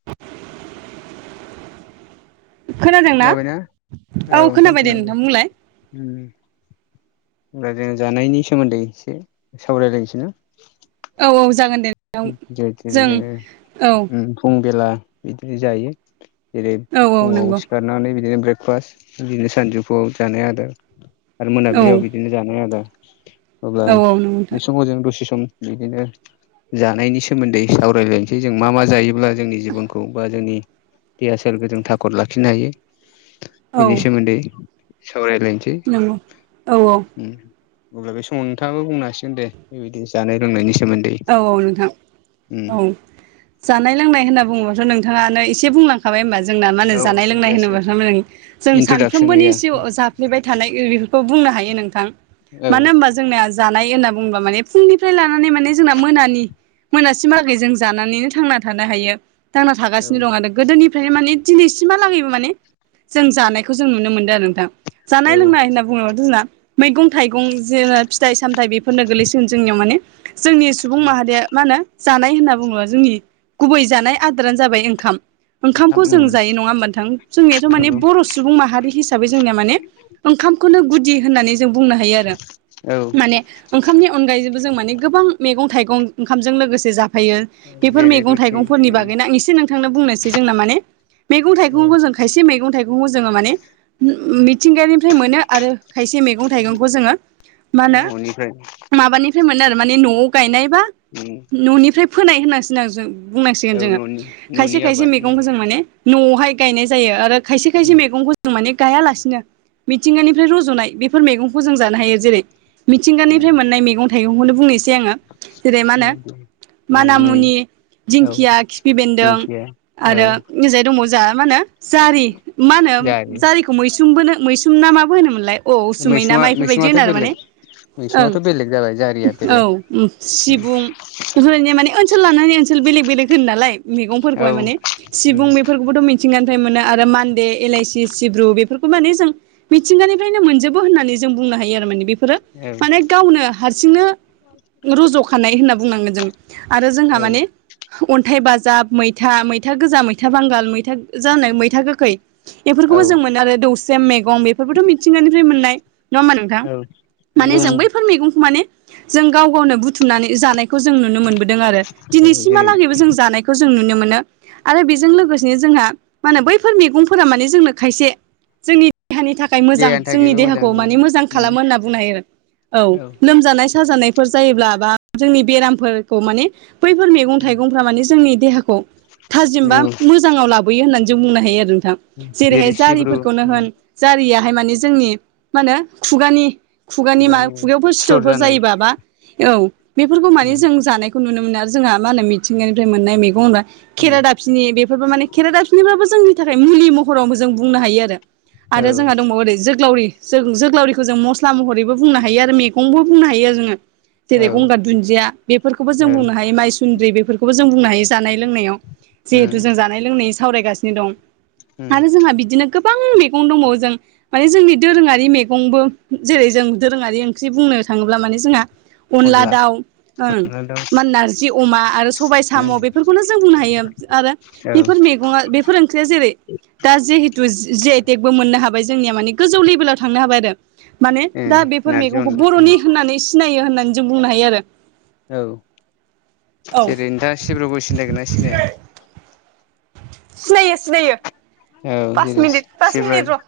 [inaudible] खोनादोंना खोनाबायना औ खोनाबाय दे नोंथां बुंलाय उम। होनब्ला जों जानायनि सोमोन्दै एसे सावरायलायनोसै ना औ औ जागोन दे। नोंथां [unintelligible] जों जोङो औ फुं बेला बिदि जायो। जेरै औ औ फुङाव नंगौ सिखारनानै बिदिनो ब्रेकफास्ट बिदिनो सानजौफुआव जानाय आदार। आरो औ मोनाबिलियाव बिदिनो जानाय आदार अब्ला औ नंगौ नोंथां बे समाव जों दसे सम बिदिनो जानायनि सोमोन्दै सावरायलायनोसै जों मा मा जायोब्ला जोंनि जिबनखौ बा जोंनि देहा सेरखौ जों थाखद लाखिनो हायो औ बिनि सोमोन्दै सावराय लायनोसै नंगौ औ औ उम अब्ला बे समाव नोंथाङाबो बुंनो हासिगोन दे बेबायदिनो जानाय लोंनायनि सोमोन्दै। औ नोंथां उम औ। जानाय लोंनाय होनना बुंङोबाथ' नोंथाङानो एसे बुंलांखाबाय होमबा जोंना मा होनो औ जानाय लोंनाय जासिगोन होनोबा [unintelligible] जों इन्ट्रदाक्सन सानफ्रामबोनि गैया जिउ जा [unintelligible] थानाय बेफोरखौ बुंनो हायो नोंथां औ मानो होनबा जोंनाया जानाय होनना बुंङोबा माने फुंनि फ्राय लानानै माने जोंना मोनानि मोनासिम बागै जों जानानैनो थांना थानो हायो थांना थागासिनो औ दं आरो गोदोनिफ्रायनो माने दिनैसिमहालागैबो माने जों जानायखौ जों नुनो मोनदों आरो नोंथां औ जानाय लोंनाय होनना बुङोब्ला जोंना मैगं थाइगं जे फिथाइ सामथाइ बेफोरनो गोलैसिगोन जोंनियाव माने जोंनि सुबुं माहारिया मा होनो जानाय होनना बुङोबो जोंनि गुबै जानाय आदोरानो जाबाय ओंखाम। ओंखामखौ ओंखाम जों उम जायो नङा होमबा थां जोंनियाथ' माने नंगौ बर' सुबुं माहारि हिसाबै जोंनिया माने ओंखामखौनो गुदि होननानै जों बुंनो हायो आरो औ माने ओंखामनि अनगायैबो जों माने गोबां मैगं थाइगं ओंखामजों लोगोसे जाफायो बेफोर जेरै मैगं रुटि थाइगंफोरनि उम बागैनो आं एसे नों [unintelligible] बुंनोसै जोंना माने मैंगं औ थायगंखौ जों खायसे मैगं थाइगंखौ जोङो माने मिथिंगानिफ्राय मोनो आरो खायसे मैगं थाइगंखौ जोङो मा होनो न'निफ्राय माबानिफ्राय मोनो आरो माने न'आव गायनायबा उ न'निफ्राय फोनाय होननांसिगं बुंनांसिगोन औ जोङो न'नि खायसे न'नि खायसे आबाद उम मैगंखौ जों माने न'आवहाय गायनाय जायो आरो खायसे उम खायसे मैगंखौ जों माने गायालासिनो मिथिंगानिफ्राय रज'नाय बेफोर मैगंखौ जों जानो हायो जेरै- मिथिंगानिफ्राय मोननाय मैगं थाइगंखौनो बुंनोसै आङो। द माना मुनि दिंखिया खिफि बेन्दों। दिंखिया औ आरो निजाय दङ जा मा होनो जारि मा होनो जारि [unintelligible] मैसुम ना माबो होनोमोनलाय अ उसुमै ना मैसुङा मा बेफोरबायदि मैसुङाथ' होनो आरो माने बेलेग मैसुङाथ' ओं बेलेग जाबाय जारि आरो औ सिबुं बेफोरबायदि माने ओनसोल लानानै ओनसोल बेलेग बेलेग होनो नालाय औ मैगंफोरखौहाय माने उम सिबुं बेफोरखौबोथ' मिथि आथिंनिफ्राय मोनो आरो मान्दे एलाइसि सिब्रु बेफोरखौ माने जों मिथिंगानिफ्रायनो मोनजोबो होननानै जों बुंनो हायो आरो माने बेफोरो औ माने गावनो हारसिंनो रज'खानाय होनना बुंनांगोन जों आरो जोंहा औ माने अन्थाइ बाजाब मैथा मैथा गोजा मैथा बांगाल मैथा जानो मैथा गोखै औ बेफोरखौबो जों मोनो आरो दौस्रेम मैगं बेफोरखौथ' मिथिंगानिफ्राय मोननाय नङा होमा नोंथां! औ माने नंगौ जों बैफोर मैगंखौ माने जों गाव गावनो बुथुमनानै जानाय जों नुनो मोनदों आरो। जेरै दिनैसिमहा जों जानाय खौ जों नुनो मोन आरो बेजों लोगोसेनो जों माहोनो बैफोर मे गंफोर माने जोंनो खायसे जोंनि देहानि थाखाय थाखाय मोजां देहानि जोंनि थाखायबो मोजां देहाखौ मानिे मोजां उम खालामो होनना बुंनो हायो आरो औ लोमजानाय साजानाय फोर जायोब्ला बा जोंनि बेरामफोरखौ माने बैफोर मे गं थाइगंफ्रा माने जोंनि देहाखौ थाजिम बा मोजाङाव लाबोयो होननानै जों बुंनो हायो आरो नोंथां। जेरै जेरैहाय सिब्रु जारिफोरखौनो होन जारियाहाय माने जोंनि मा होनो खुगानि खुगानि मा खुगायावफोर सिथर सिथरफोर जानाय जायोब बा औ बेफोरखौ मानि जों जानाय नुनो मोन आरो जोंहा मा होनो मिथिंगानिफ्राय मोननाय मेगं होनबा खेरादा फिनि बेफोरबो माने खेरेदाफिनिबाबो जोंनि थाखाय मुलि महरावबो जों बुंनो हायो आरो औ आरो जोंहा दंबावोओरै जोग्लावरि जोग्लावरिखौ जों मस्ला महरैबो बुंनो हायो आरो मैगंबो बुंनो हायो जोङो। औ जेरै-गंगार दुन्दिया बेफोरखौबो जों औ बुंनो हायो माइ सुन्द्रि बेफोरखौ खौबो जों बुंनो हायो जानाय लोंनायाव जिहेथु जों जानाय लोंनाय सावरायगासिनो दं आरो जोंहा बिदिनो गोबां मैगं दङ जों माने जोंनि दोरोङारि मैगंबो जेरै जों दोरोङारि ओंख्रि बुंनो थाङोब्ला माने जोंहा अनला दाउ उम अनला दाउ माहोनो नारजि अमा आरो सबाय साम' बेफोरखौनो जों बुंनो हायो आरो ए फोर मैगंआ बेफोर ओंख्रिया जेरै दा जिहेतु जे आइटेकबो मोननो हाबाय जोंनिया माने गोजौ लेभेलाव थांनो हाबाय आरो माने दा बेफोर नारजि मैगंखौ अनला बर'नि होननानै सिनायो होननानै जों बुंनो हायो आरो औ औ जेरै नोंथाङ सिब्रबो सिनायगोन ना सिनाया सिनायो सिनायो। औ पास जेरै मिनिट पास सिब्रुआ मिनिट र'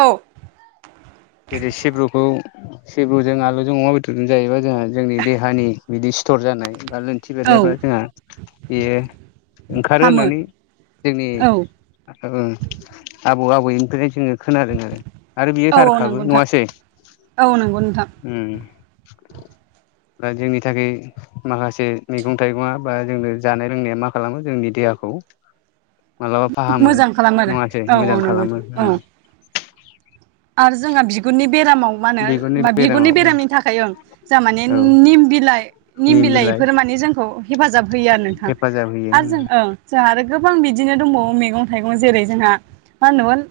औ जेरै सिब्रुखौ सिब्रुजों आलुजों अमा बेदरजों जायोबा जोंहा जोंनि देहानि बिदि सिथर जानाय बा खिथि औ बेरनायफ्रा जोंहा बेयो ओंखारो हामो होननानै जोंनि औ औ आबौ आबौनिफ्रायनो जोङो खोनादों आरो आरो बेयो थार औ औ खाबो नंगौ नोंथां नंङासै औ नंगौ नोंथां दा जोंनि थाखाय माखासे मैगं थाइगङा बा जोंनो जानाय लोंनाया मा खालामो जोंनि देहाखौ खौ मालाबा फाहामो मोजां खालामो आरो नङासै औ औ मोजां नंगौ खालामो। नोंथां औ आरो जोंहा बिगुरनि बेरामाव मा बिगुरनि होनो बिगुरनि बेरामाव बेरामनि थाखाय जोंहा माने औ निम बिलाइ निम बिलाइफोर माने जोंखौ हेफाजाब होयो आरो नोंथां हेफाजाब होयो आरो उम जों ओं जोंहा आरो गोबां बिदिनो दंबावो मैगं थाइगं जेरै जोंहा मा होनोमोन।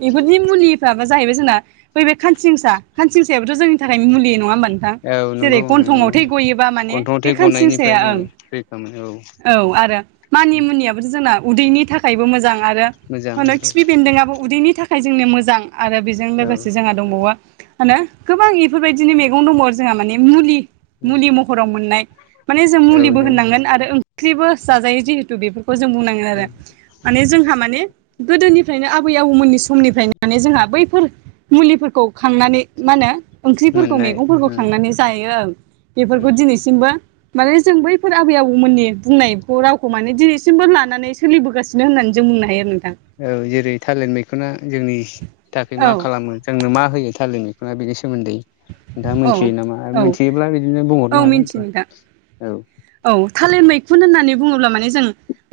बेफोरदि मुलि फ्राबो जाहैबाय जोंना बै बे खानसिंसा खानसिंसायाबोथ' जोंनि थाखाय मुलि नङा होमबा औ जेरै नंगौ उम गन्थंआव नंगौ थै गयोबा माने गन्थं थै बे खानसिन गनायनिफ्राय साया जोङो ओं रैखा मोनो औ आरो मानि मुनियाबोथ' जोंना उदैनि थाखायबो मोजां आरो आरो मोजां होनो खिफि बेन्दोंआबो उदैनि थाखाय जोंनो मोजां आरो बेजों औ लोगोसे जोंहा दंबावो माहोनो गोबां बेफोरबायदिनो मैगं दंबावो आरो जोंहा माने मुलि मुलि महराव मोननाय माने जों औ मुलिबो जों होननांगोन आरो ओंख्रिबो जाजायो जिहेतु बेफोरखौ खौ जों बुंनांगोन आरो माने जोंहा माने गोदोनिफ्रायनो आबै आबौमोननि समनिफ्राय माने जोंहा बैफोर मुलिफोरखौ खांनानै मा होनो ओंख्रिफोरखौ मोननाय मैगंफोरखौ उम खांनानै जायो उम बेफोरखौ दिनैसिमबो माने जों बैफोर आबै आबौमोननि बुंनाय रावखौ माने दिनैसिमबो लानानै सोलिबोगासिनो। बिदिनो होननानै जों बुंनो हायो आरो नोंथां। औ जेरै थालिर मैखुना जोंनि थाखाय औ मा खालामो। जोंनो मा होयो थालिर मैखुना बेनि सोमोन्दै नोंथाङा औ मोनथियो नामा आरो औ मिथियोब्ला बिदिनो औ बुंहरनो मिन्थियो नोंथां हागोन औ औ थालिर मैखुन होननानै बुङोब्ला माने जों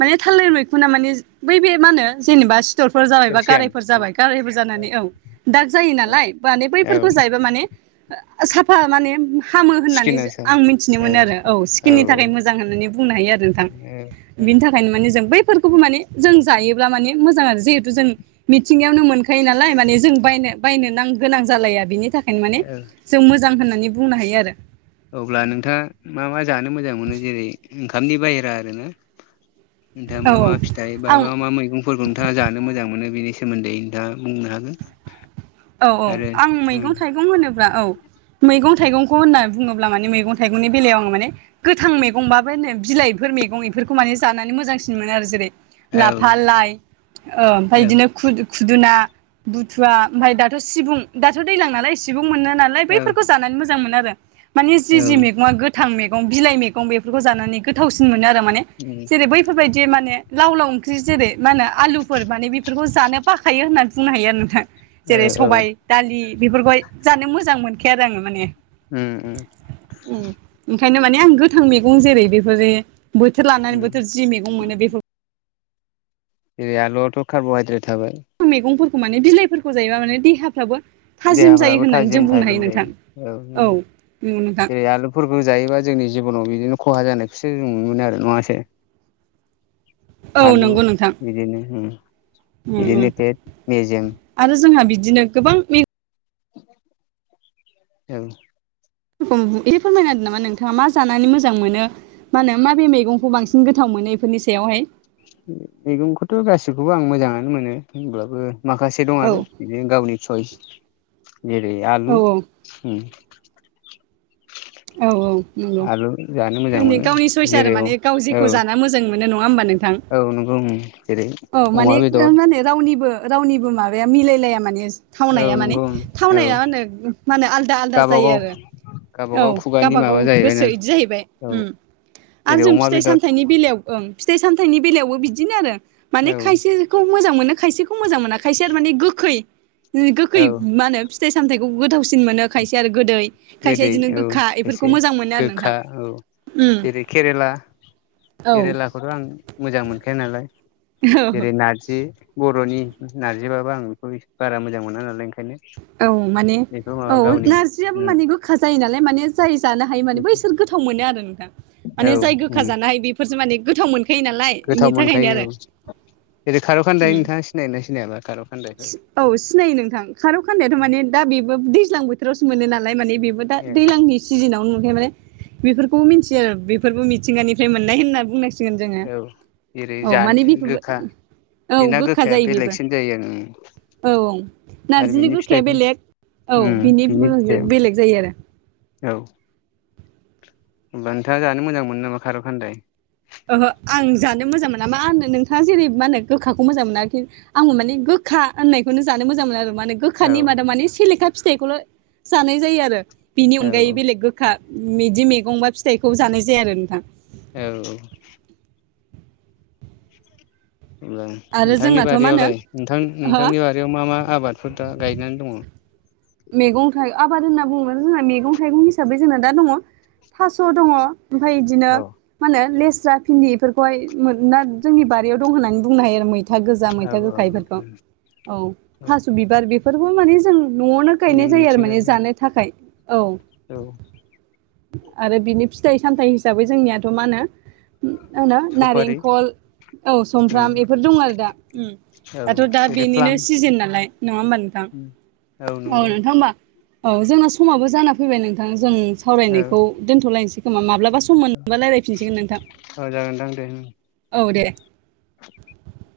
माने थालिर मैखुना माने बै बे मा होनो जेनेबा सिटरफोर जाबाय बा केलसियाम गारायफोर जाबाय गारायफोर जानानै औ दाग जायो नालाय माने औ बैफोरखौ जायोबा माने साफा माने हामो होननानै स्किना सार आं मिथिनो मोनो आरो औ सिकिननि थाखाय औ मोजां होननानै बुंनो हायो आरो नोंथां। औ बिनि थाखायनो माने जों बैफोरखौबो माने जों जायोब्ला माने मोजां आरो जिहेतु जों मिथिंगायावनो मोनखायो नालाय माने जों बायनो बायनो नां गोनां जालाया बिनि थाखायनो माने जों मोजां होननानै बुंनो हायो आरो अब्ला नोंथाङा मा मा जानो मोजां मोनो जेरै ओंखामनि बाहेरा आरो ना? नोथाङा औ मा मा फिथाइ बा आं मा मा मैगं फोरखौ नोंथाङा जानो मोजां मोनो बेनि सोमोन्दै नोंथाङा बुंनो हागोन। औ औ आरो आं औ मैगं थाइगं होनोब्ला औ मैगं थाइगंखौ होनना बुङोब्ला माने मैगं थाइगंनि बेलायाव आङो माने गोथां मैगंबाबो होनो बिलाइफोर मैगं बेफोरखौ माने जानानै मोजांसिन मोन आरो जेरै औ लाफा लाइ ओमफ्राय बिदिनो खुदुना बुथुवा ओमफ्राय दाथ' सिबुं दाथ' दैज्लां नालाय सिबुं मोनो नालाय औ बैफोरखौ जानानै मोजां मोनो आरो मानि जि जि मैगङा गोथां मैगं बिलाइ मैगं बेफोरखौ जानानै गोथावसिन मोनो आरो माने जेरै बै बेफोरबायदि माने लाव लाव ओंख्रि जेरै मा होनो आलु मान बेफोरखौ जानो बाखायो होननानै बुंनो हायो आरो नोंथाङा जेरै औ सबायाइ दालि बेफोरखौहाय जानो मोजां मोनखाया आरो आङो माने उम ओंखायनो माने आं गोथां मैगं जेरै बेफोर बोथोर औ लानानै बोथोर जि मैगं मोनो बेफोरखौ जेरै आलुआथ' कारब'हाइद्रेट थाबाय। मैगंफोरखौ माने बिलाइफोरखौ जायोबा माने देहाफ्राबो थाजिम जायो देहाफ्राबो होननानै थाजिम जों बुंनो थाजिम हायो नोंथां जायो औ नंगौ नोंथां। फोरखौ जायोबा जोंनि जिबनाव बिदिनो खहा जानायखौसो जों नु मोनो आरो नङासो। औ आलु नंगौ नोंथां बिदिनि उम उम बिदिनो फेद मेजेम आरो जोंहा बिदिनो गोबां। ए रख ए फोरमायनादों नामा नोंथाङा मा जानानै मोजां मोनो। मा होनो माबे मैगंखौ बांसिन गोथाव मोनो बेफोरनि सायावहाय मैगंखौथ' गासिखौबो आं मोजाङानो मोनो हब्लाबो माखासे दं औ आरो। बि गावनि सइस गेरै औ आलु औ नंगौ आलु जानो मोजां ने मोनो गावनि सयस आरो जेरै औ माने गाव जेखौ जान मोजां मोनो नङा होमबा नोंथां। औ नंगौ उम जेरै औ अमा माने बेदर मा होनो रावनिबो रावनिबो माबाया मिलायलाया माने औ थावनाया माने नंगौ उम औ थावनाया मे माने आलदा आलदा जायो गावबागाव आरो औ गावबागाव खुगानि गावबागाव माबा जाहैबाय ना गोसो बिदि जाहैबाय औ आरो जेरै जों अमा फिथाइ बेदर सामथनि फिथाइ सामथनि बेलबो बिदिनो आरो मान औ खायसेखौ मोजां मोनाय खौ मोजां मोनाखायस आरो माने गोखै गोखै औ म फिथाइ सामथाइखौ गोथावसिन मोनो खायसे आरो गोदै। गो खायसे बिदिनो गोखा द बेफोरखौ से मोजां मोनो आरो गोखा नोंथां औ उम जेरै केरेला औ केरेला खौथ' आं मोजां मोनखाया नालाय औ जेरै नारजि बर'नि नारजिबाबो आं बेखौसे बारा मोजां मोना नालाय ओंखायनो। औ माने बेखौ औ माबा गावनि नारजियाबो माने गोखा जायो नालाय माने जाय जानो हायो माने ब इसोर गोथाव मोनो आरो नों मान औ जाय गोखा ज हायो बे। फोरस माने गोथाव मोनखायो नालाय बेनि गोथाव थाखायनो आरो मोनखायो औ जेरै खारकखद उम नोंथाङा सिनाया सिनायाब्ला खार' औ सिनायो नोंथां खारौ खान्नायाथ' माने दा बेबो दैज्लां बोथोरावसो मोनो नालाय माने बेबो दा दैज्लांनि सिजोनावनो मोनखाया माने बेफोरखौबो मिथियो आरो बेफोरबो मिथिंगानिफ्राय मोननाय होनना बुंनांगोन। मिसिगोन जोङो औ जेरै औ जानो माने बेफोरबो गोखा औ गोखा जायो बेबो। जायोनो औ नारजिनि गोखाया बेलेग औ बिनि बेलेग जायो आरो। औ नोंथाङा जानो मोजां मोनो नामा खार' खान्दाय? ओहो आं जानो मोजां मोना मा होनो नोंथाङा जेरै मा होनो गोखाखौ मोजां मोनाखि। आंबो माने गोखा होननायखौनो जानो मोजां मोनो आरो मानो। औ गोखानि मादा माने सेलेखा फिथाइखौल' जानाय जायो आरो बिनि औ अनगायै बेलेग गो खा बिदि मैगं बा फिथाइखौ जानाय जाया आरो नोंथां। औ हब्ला आरो नोंथांनि जोंनाथ' मा होनो बारियावलाय नोंथां हो नोंथांनि बारियाव मा मा आबादफोर दा गायनानै दङ। मैगं थाइं आबाद होनना बुङोब्ला जोंहा मैगं थाइगं हिसाबै जोंना दा दङ थास' दङ। ओमफफ्राय बिदिनो औ मा होनो लेस्रा फिन्दि बेफोरखौहाय ना जोंनि बारियाव दं होननानै बुंनो हायो आरो। मै मैथा गोजा औ मैथा औ गोखायफोरखौ औ औ थास' बिबार बेबो माने जों न'आवनो। गायनाय जों जायो आरो माने मिथिंगानि जानो थाखाय औ। औ आरो बिनि फिथाइ सामथायाइ हिसाबै जोंनियाथ' मा होनो मा होनो सफारि नारेंखल औ सुमफ्राम उम बेफोर दं आरो दा। औ दाथ' दा बेनिनो सिजोन नालाय नङा होमबा नोंथां। उ औ नोंथां होमबा औ जोंना समाबो जाना फैबाय नोंथां जों औ सावरायनायखौ दोनथ'लायनोसै खोमा माब्लाबा सम मोनबा रायजलायफिनसिगोन नोंथां औ जागोनदां दे उम औ दे। [inaudible]